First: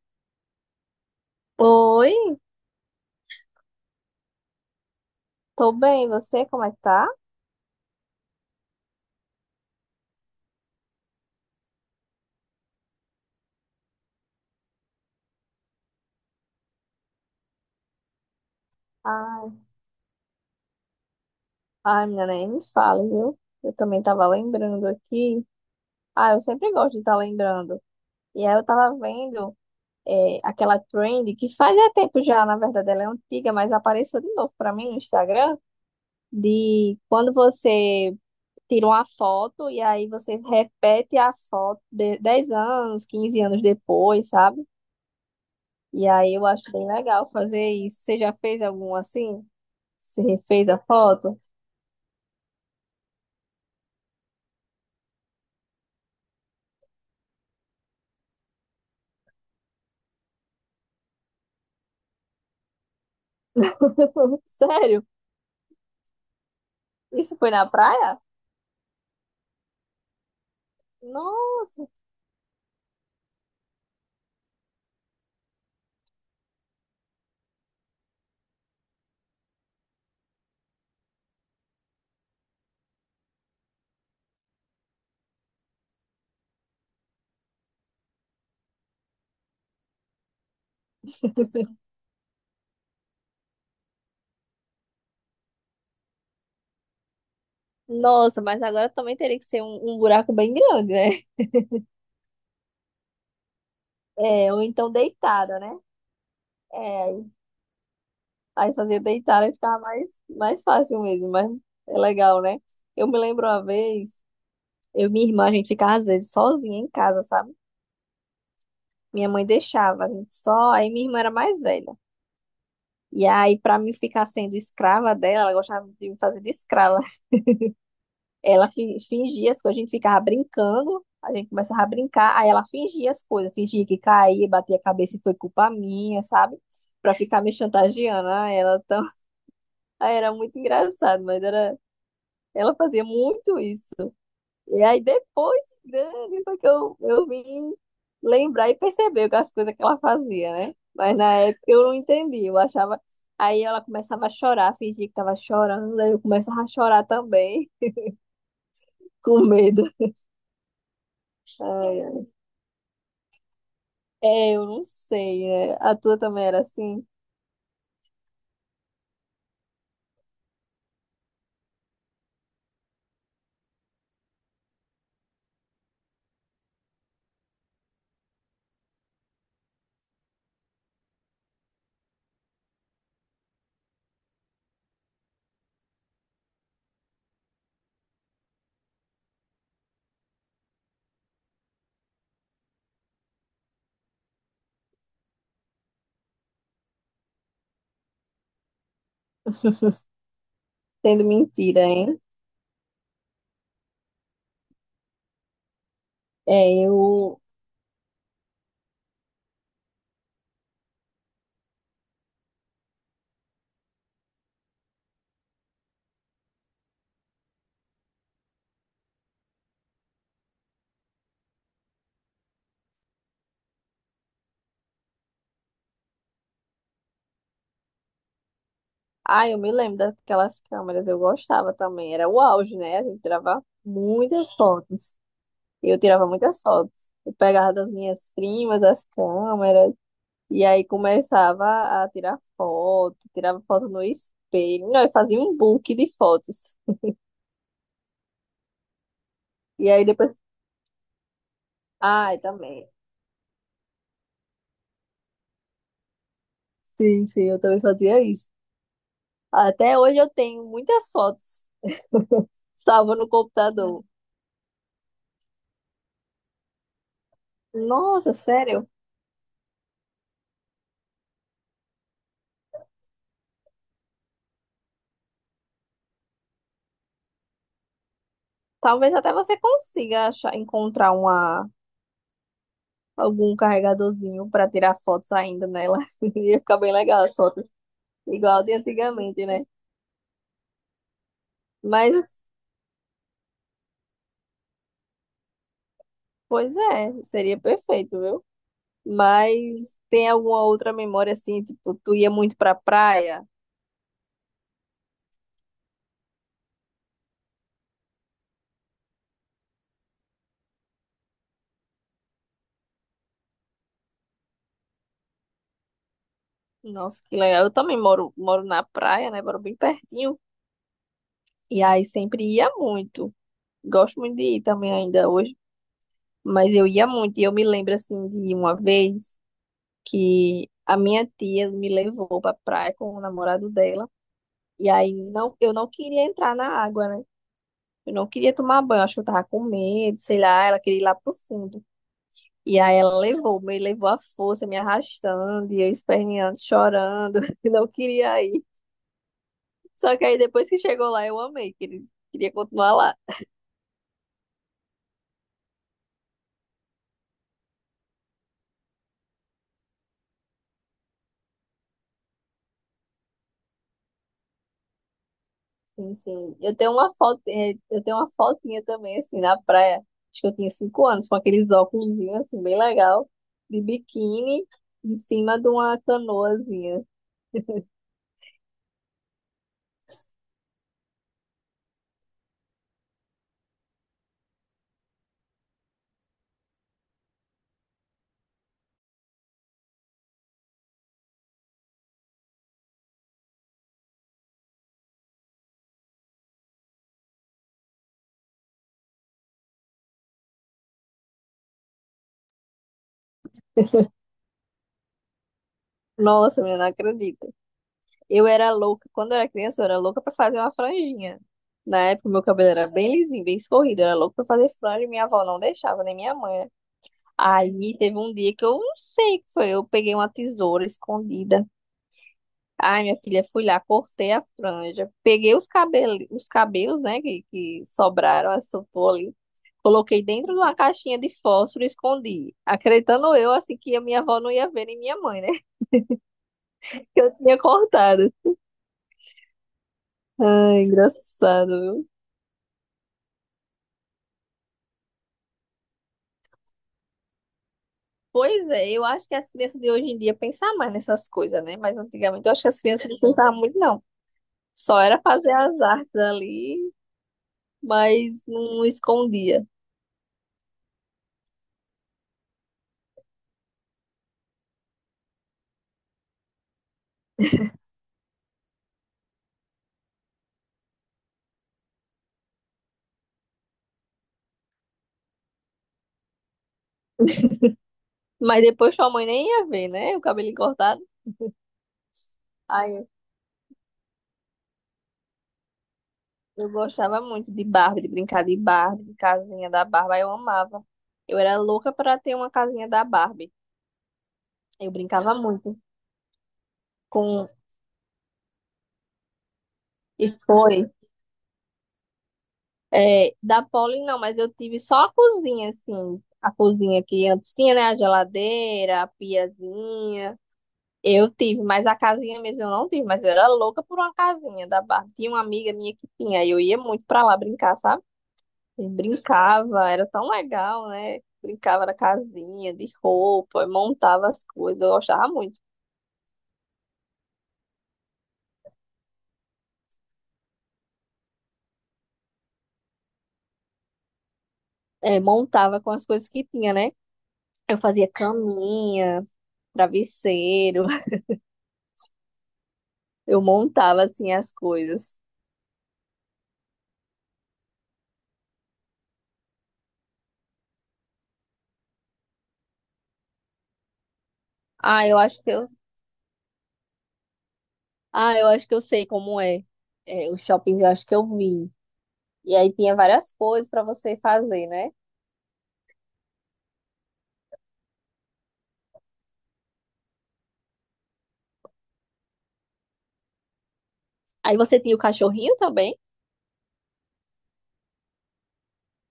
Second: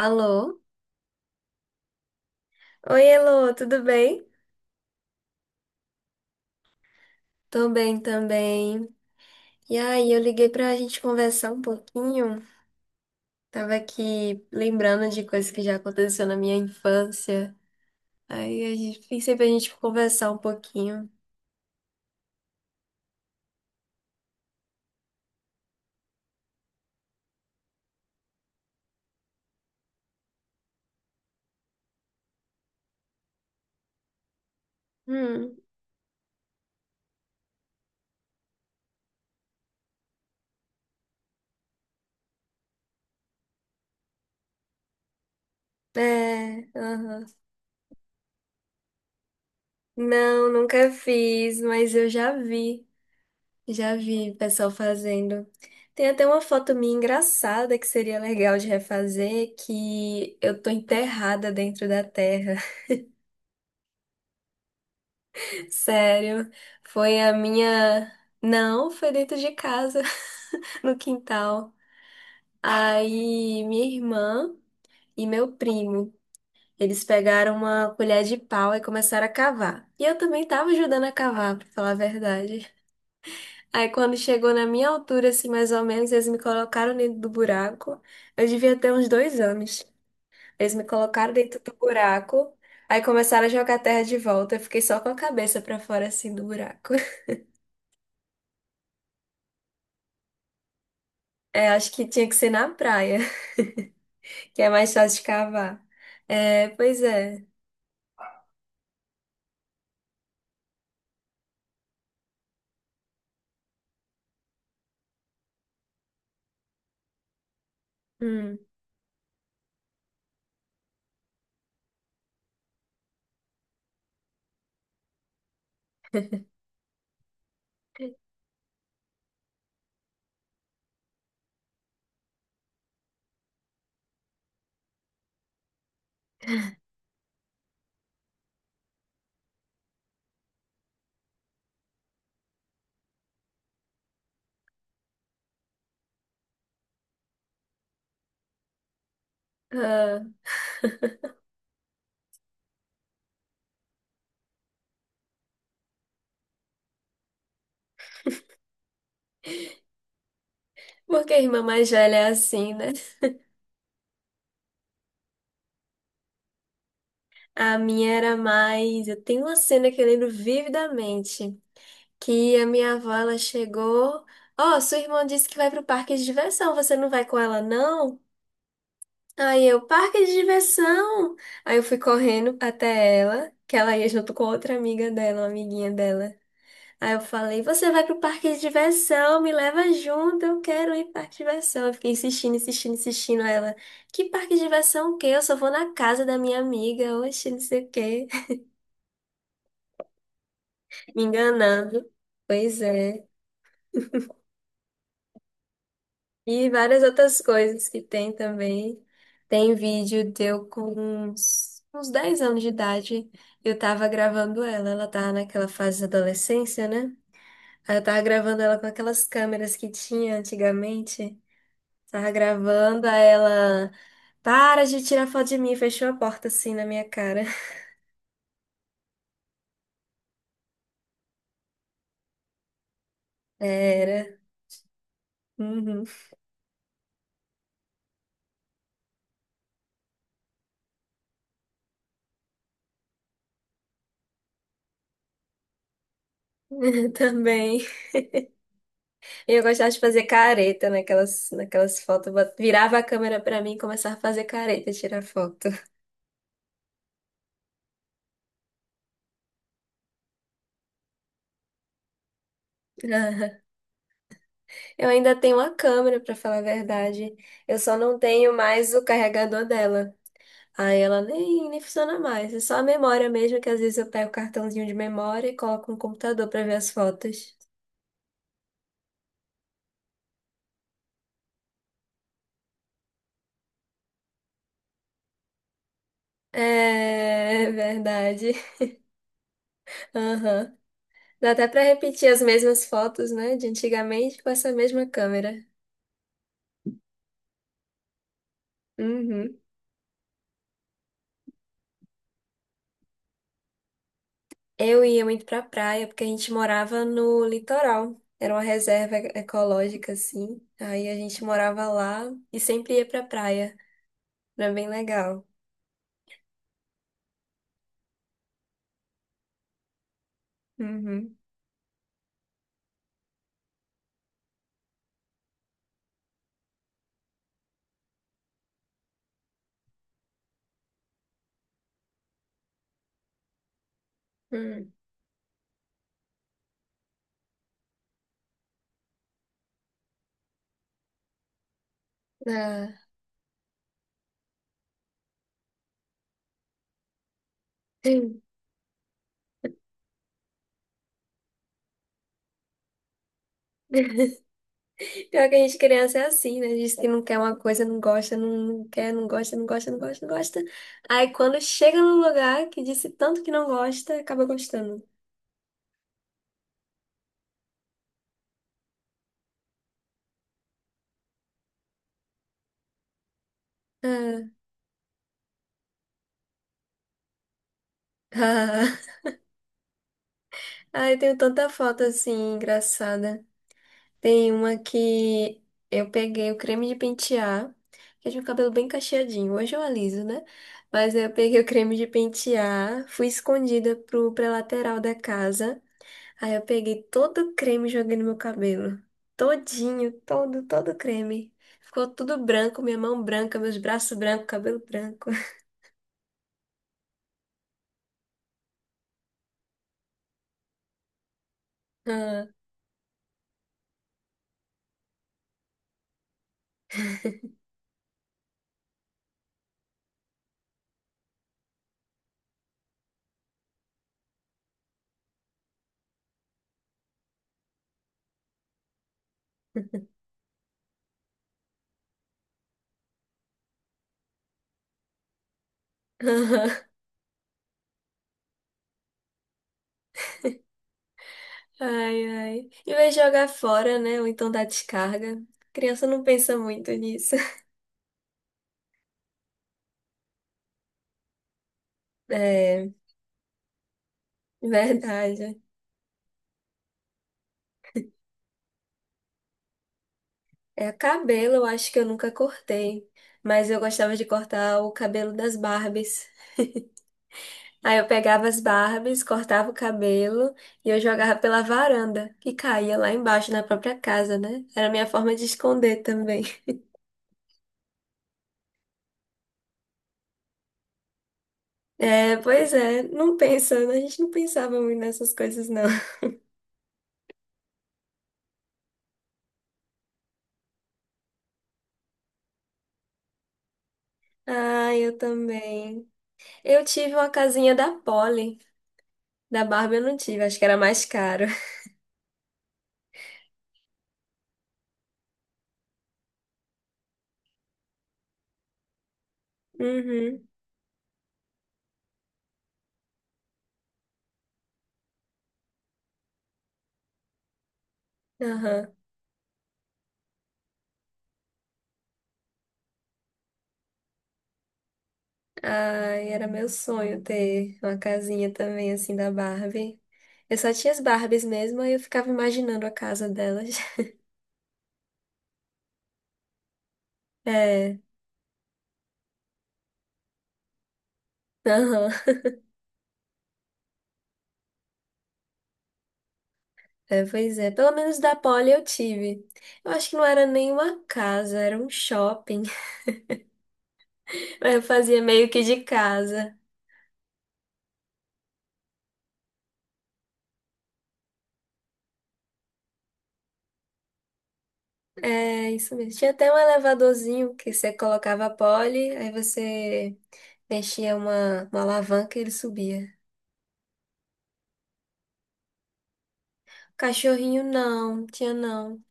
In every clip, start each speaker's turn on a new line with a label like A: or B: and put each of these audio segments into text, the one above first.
A: Alô?
B: Oi,
A: Oi, Elô, tudo bem?
B: tô bem, e você como é que tá?
A: Tô bem também. E aí, eu liguei pra gente conversar um pouquinho. Tava aqui lembrando de coisas que já aconteceu na minha infância. Aí a gente pensei pra
B: Ai,
A: gente conversar um pouquinho.
B: ai, menina, nem me fala, viu? Eu também tava lembrando aqui. Ah, eu sempre gosto de estar lembrando. E aí eu tava vendo aquela trend que faz é tempo já, na verdade, ela é antiga, mas apareceu de novo pra mim no Instagram,
A: Hum.
B: de quando você tira uma foto e aí você repete a foto de 10 anos, 15 anos depois, sabe? E aí eu
A: É,
B: acho bem
A: aham.
B: legal fazer isso. Você já fez algum assim? Você
A: Não,
B: refez a
A: nunca
B: foto?
A: fiz, mas eu já vi pessoal fazendo. Tem até uma foto minha engraçada que seria legal de refazer, que eu tô enterrada dentro da terra.
B: Sério?
A: Sério, foi a
B: Isso foi na
A: minha.
B: praia?
A: Não, foi dentro de casa, no quintal.
B: Nossa,
A: Aí minha irmã e meu primo, eles pegaram uma colher de pau e começaram a cavar. E eu também tava ajudando a cavar, pra falar a verdade. Aí quando chegou na minha altura, assim, mais ou menos, eles me colocaram dentro do buraco. Eu devia ter uns 2 anos. Eles me colocaram dentro do buraco. Aí começaram a jogar terra de volta. Eu fiquei só com a cabeça pra fora, assim, do buraco.
B: nossa, mas agora também teria que ser um buraco bem grande, né?
A: É, acho que tinha que ser na praia,
B: É,
A: que
B: ou
A: é
B: então
A: mais fácil de
B: deitada, né?
A: cavar. É, pois
B: É,
A: é.
B: aí fazer deitada ficava mais fácil mesmo, mas é legal, né? Eu me lembro uma vez, eu e minha irmã, a gente ficava às vezes sozinha em casa, sabe?
A: Hum.
B: Minha mãe deixava, a gente só, aí minha irmã era mais velha. E aí, pra mim ficar sendo escrava dela, ela gostava de me fazer de escrava. Ela fingia as coisas, a gente ficava brincando, a gente começava a brincar, aí ela fingia as coisas, fingia que caía, batia a cabeça e foi culpa minha, sabe? Pra ficar me chantageando. Ah, ela tão. Aí era muito engraçado, mas era. Ela fazia muito isso. E aí depois, de grande, foi que eu vim lembrar e perceber as coisas que ela
A: Ah,
B: fazia, né? Mas na época eu não entendi, eu achava. Aí ela começava a chorar, fingia que tava chorando, aí eu começava a chorar também, com medo.
A: Porque a irmã mais velha
B: Ai,
A: é assim, né?
B: é, eu não sei, né? A tua também era assim,
A: A minha era mais. Eu tenho uma cena que eu lembro vividamente, que a minha avó ela chegou. Ó, sua irmã disse que vai pro parque de diversão, você não vai com ela, não? Aí eu, parque de diversão! Aí eu fui correndo até ela, que ela ia junto com outra amiga dela, uma amiguinha dela. Aí eu falei, você vai pro parque de diversão, me leva junto, eu quero ir pro parque de diversão. Eu fiquei insistindo, insistindo, insistindo. Aí ela, que parque de diversão o quê? Eu só vou na casa da minha amiga, oxe, não sei o quê. Me
B: sendo mentira,
A: enganando.
B: hein?
A: Pois é. E
B: É,
A: várias outras
B: eu.
A: coisas que tem também. Tem vídeo deu com uns 10 anos de idade. Eu tava gravando ela, ela tava naquela fase da adolescência, né? Aí eu tava gravando ela com aquelas câmeras que tinha antigamente. Tava gravando, aí ela. Para de tirar foto de mim, fechou a porta assim na minha cara.
B: Ah, eu me lembro daquelas câmeras, eu gostava também. Era o auge, né? A gente tirava
A: Era.
B: muitas fotos. Eu
A: Uhum.
B: tirava muitas fotos. Eu pegava das minhas primas as câmeras, e aí começava a tirar foto, tirava foto no espelho. Não, eu fazia um book de fotos.
A: Também. E eu gostava
B: E
A: de
B: aí
A: fazer
B: depois.
A: careta naquelas fotos. Eu
B: Ah, eu
A: Bot-
B: também.
A: virava a câmera pra mim e começava a fazer careta, tirar foto.
B: Sim, sim, eu também fazia isso. Até hoje eu tenho muitas fotos. Salva no computador.
A: Eu ainda tenho uma câmera, pra falar a verdade. Eu só não
B: Nossa,
A: tenho
B: sério?
A: mais o carregador dela. Aí ela nem funciona mais. É só a memória mesmo, que às vezes eu pego o cartãozinho de memória e coloco no computador pra ver as fotos.
B: Talvez até você consiga achar, encontrar uma, algum carregadorzinho para tirar fotos ainda nela. Ia ficar bem legal as fotos,
A: É verdade.
B: igual de antigamente, né?
A: Aham. Dá até pra repetir
B: Mas,
A: as mesmas fotos, né, de antigamente com essa mesma câmera.
B: pois é, seria perfeito, viu?
A: Uhum.
B: Mas tem alguma outra memória assim, tipo, tu ia muito pra praia?
A: Eu ia muito pra praia porque a gente morava no litoral. Era uma reserva ecológica, assim. Aí a gente morava lá e sempre ia pra praia. Era bem legal.
B: Nossa, que legal. Eu também moro na praia, né? Moro bem pertinho.
A: Uhum.
B: E aí sempre ia muito. Gosto muito de ir também ainda hoje. Mas eu ia muito, e eu me lembro assim de uma vez que a minha tia me levou pra praia com o namorado dela, e
A: Hum.
B: aí não, eu não queria entrar na água, né? Eu não queria tomar banho, acho que eu tava com medo, sei lá, ela queria ir lá pro fundo. E
A: Ah.
B: aí ela levou, me levou à força, me arrastando, e eu esperneando, chorando, e não queria ir. Só que aí depois que chegou lá, eu amei, queria continuar lá.
A: Pior que a gente criança é assim, né? Diz que não quer uma coisa, não gosta, não quer, não gosta, não gosta, não gosta, não gosta. Aí quando chega num lugar que disse tanto que não gosta, acaba gostando.
B: Sim, sim. Eu tenho uma foto, eh, eu tenho uma fotinha também, assim, na praia. Acho que eu tinha 5 anos, com aqueles óculos, assim, bem legal, de
A: Ah,
B: biquíni, em cima de uma canoazinha.
A: ah. Ai, tenho tanta foto assim, engraçada. Tem uma que eu peguei o creme de pentear, que eu tinha o cabelo bem cacheadinho. Hoje eu aliso, né? Mas eu peguei o creme de pentear, fui escondida pra lateral da casa. Aí eu peguei todo o creme e joguei no meu cabelo. Todinho, todo creme. Ficou tudo branco, minha mão branca, meus braços brancos, cabelo branco.
B: Nossa, menina, não acredito. Eu era louca, quando eu era criança, eu era louca pra fazer uma franjinha. Na época, meu
A: Ah,
B: cabelo era bem lisinho, bem escorrido. Eu era louca pra fazer franja e minha avó não deixava, nem minha mãe. Aí teve um dia que eu não sei o que foi. Eu peguei uma tesoura escondida. Ai, minha filha, fui lá, cortei a franja, peguei os cabelos, né, que sobraram, assoprou ali, coloquei dentro de uma caixinha de fósforo e escondi, acreditando eu, assim, que a minha avó não ia ver, nem minha mãe, né, que eu tinha cortado. Ai, engraçado, viu?
A: ai, ai. Em vez de jogar fora, né? Ou então dar descarga. Criança não pensa muito nisso.
B: Pois é, eu acho que as crianças de hoje em dia pensam mais nessas coisas, né, mas antigamente eu acho que as
A: É,
B: crianças não pensavam muito, não. Só era fazer
A: verdade.
B: as artes ali, mas não escondia.
A: É, cabelo, eu acho que eu nunca cortei. Mas eu gostava de cortar o cabelo das Barbies. Aí eu pegava as Barbies, cortava o cabelo e eu jogava pela varanda, que caía lá embaixo na própria casa, né? Era a minha forma de esconder também.
B: Mas depois sua mãe nem ia ver, né, o cabelo cortado.
A: É, pois é,
B: Aí,
A: não pensa, né? A gente não pensava muito nessas coisas, não.
B: eu gostava muito de Barbie, de brincar de Barbie, de casinha da Barbie, eu amava. Eu era louca para ter uma casinha da Barbie. Eu
A: Ah, eu
B: brincava muito
A: também. Eu tive uma
B: com.
A: casinha da Polly. Da Barbie eu não
B: E
A: tive, acho que era
B: foi.
A: mais caro.
B: É, da Polly, não, mas eu tive só a cozinha, assim. A cozinha que antes tinha, né? A geladeira, a piazinha.
A: Uhum,
B: Eu tive, mas a casinha mesmo eu não tive, mas eu era louca por uma casinha da Barbie. Tinha uma amiga minha que tinha, e eu ia muito pra lá brincar, sabe? E
A: aham.
B: brincava, era tão legal, né? Brincava na casinha, de roupa, montava as coisas, eu gostava muito.
A: Ai, era meu sonho ter uma casinha também, assim, da Barbie. Eu só tinha as Barbies mesmo, aí eu ficava imaginando a casa delas.
B: É, montava com as coisas que tinha, né? Eu
A: É,
B: fazia caminha, travesseiro,
A: aham.
B: eu montava assim as coisas.
A: É, pois é. Pelo menos da Poli eu tive. Eu acho que não era nenhuma casa, era um shopping. Mas eu
B: Ah, eu
A: fazia
B: acho
A: meio
B: que
A: que
B: eu,
A: de casa.
B: ah, eu acho que eu sei como é. É, os shoppings eu acho que eu vi. E aí tinha várias coisas pra você fazer, né?
A: É, isso mesmo. Tinha até um elevadorzinho que você colocava a Poli, aí você mexia uma alavanca e ele subia.
B: Aí você tinha o cachorrinho também.
A: Cachorrinho não, tinha não.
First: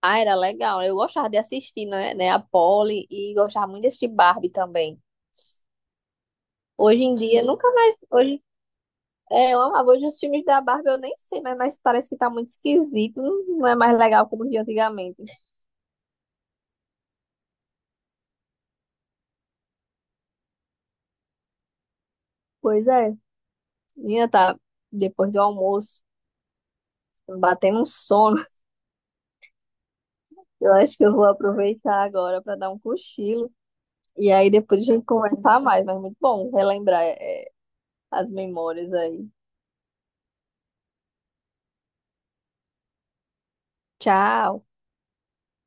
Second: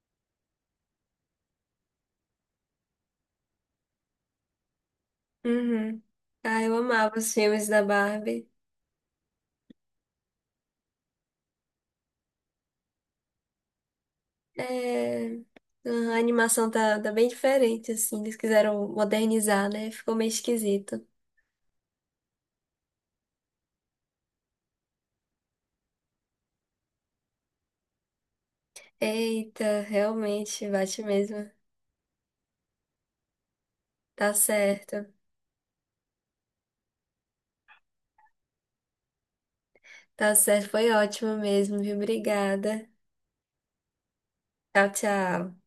B: Ah, era legal. Eu gostava de assistir, né, a Polly e gostava muito desse Barbie também.
A: Uhum. Ah, eu
B: Hoje em
A: amava os
B: dia,
A: filmes
B: nunca
A: da
B: mais. Hoje,
A: Barbie.
B: eu amava. Hoje os filmes da Barbie eu nem sei, mas parece que tá muito esquisito. Não, não é mais legal como de antigamente.
A: É, a animação tá bem diferente, assim. Eles quiseram modernizar, né? Ficou meio esquisito.
B: Pois é, minha tá depois do almoço, batendo um sono.
A: Eita, realmente,
B: Eu acho
A: bate
B: que eu vou
A: mesmo.
B: aproveitar agora para dar um cochilo.
A: Tá
B: E aí depois a gente
A: certo.
B: conversar mais, mas muito bom relembrar as memórias aí.
A: Tá certo, foi ótimo mesmo, viu? Obrigada.
B: Tchau.
A: Tchau, tchau.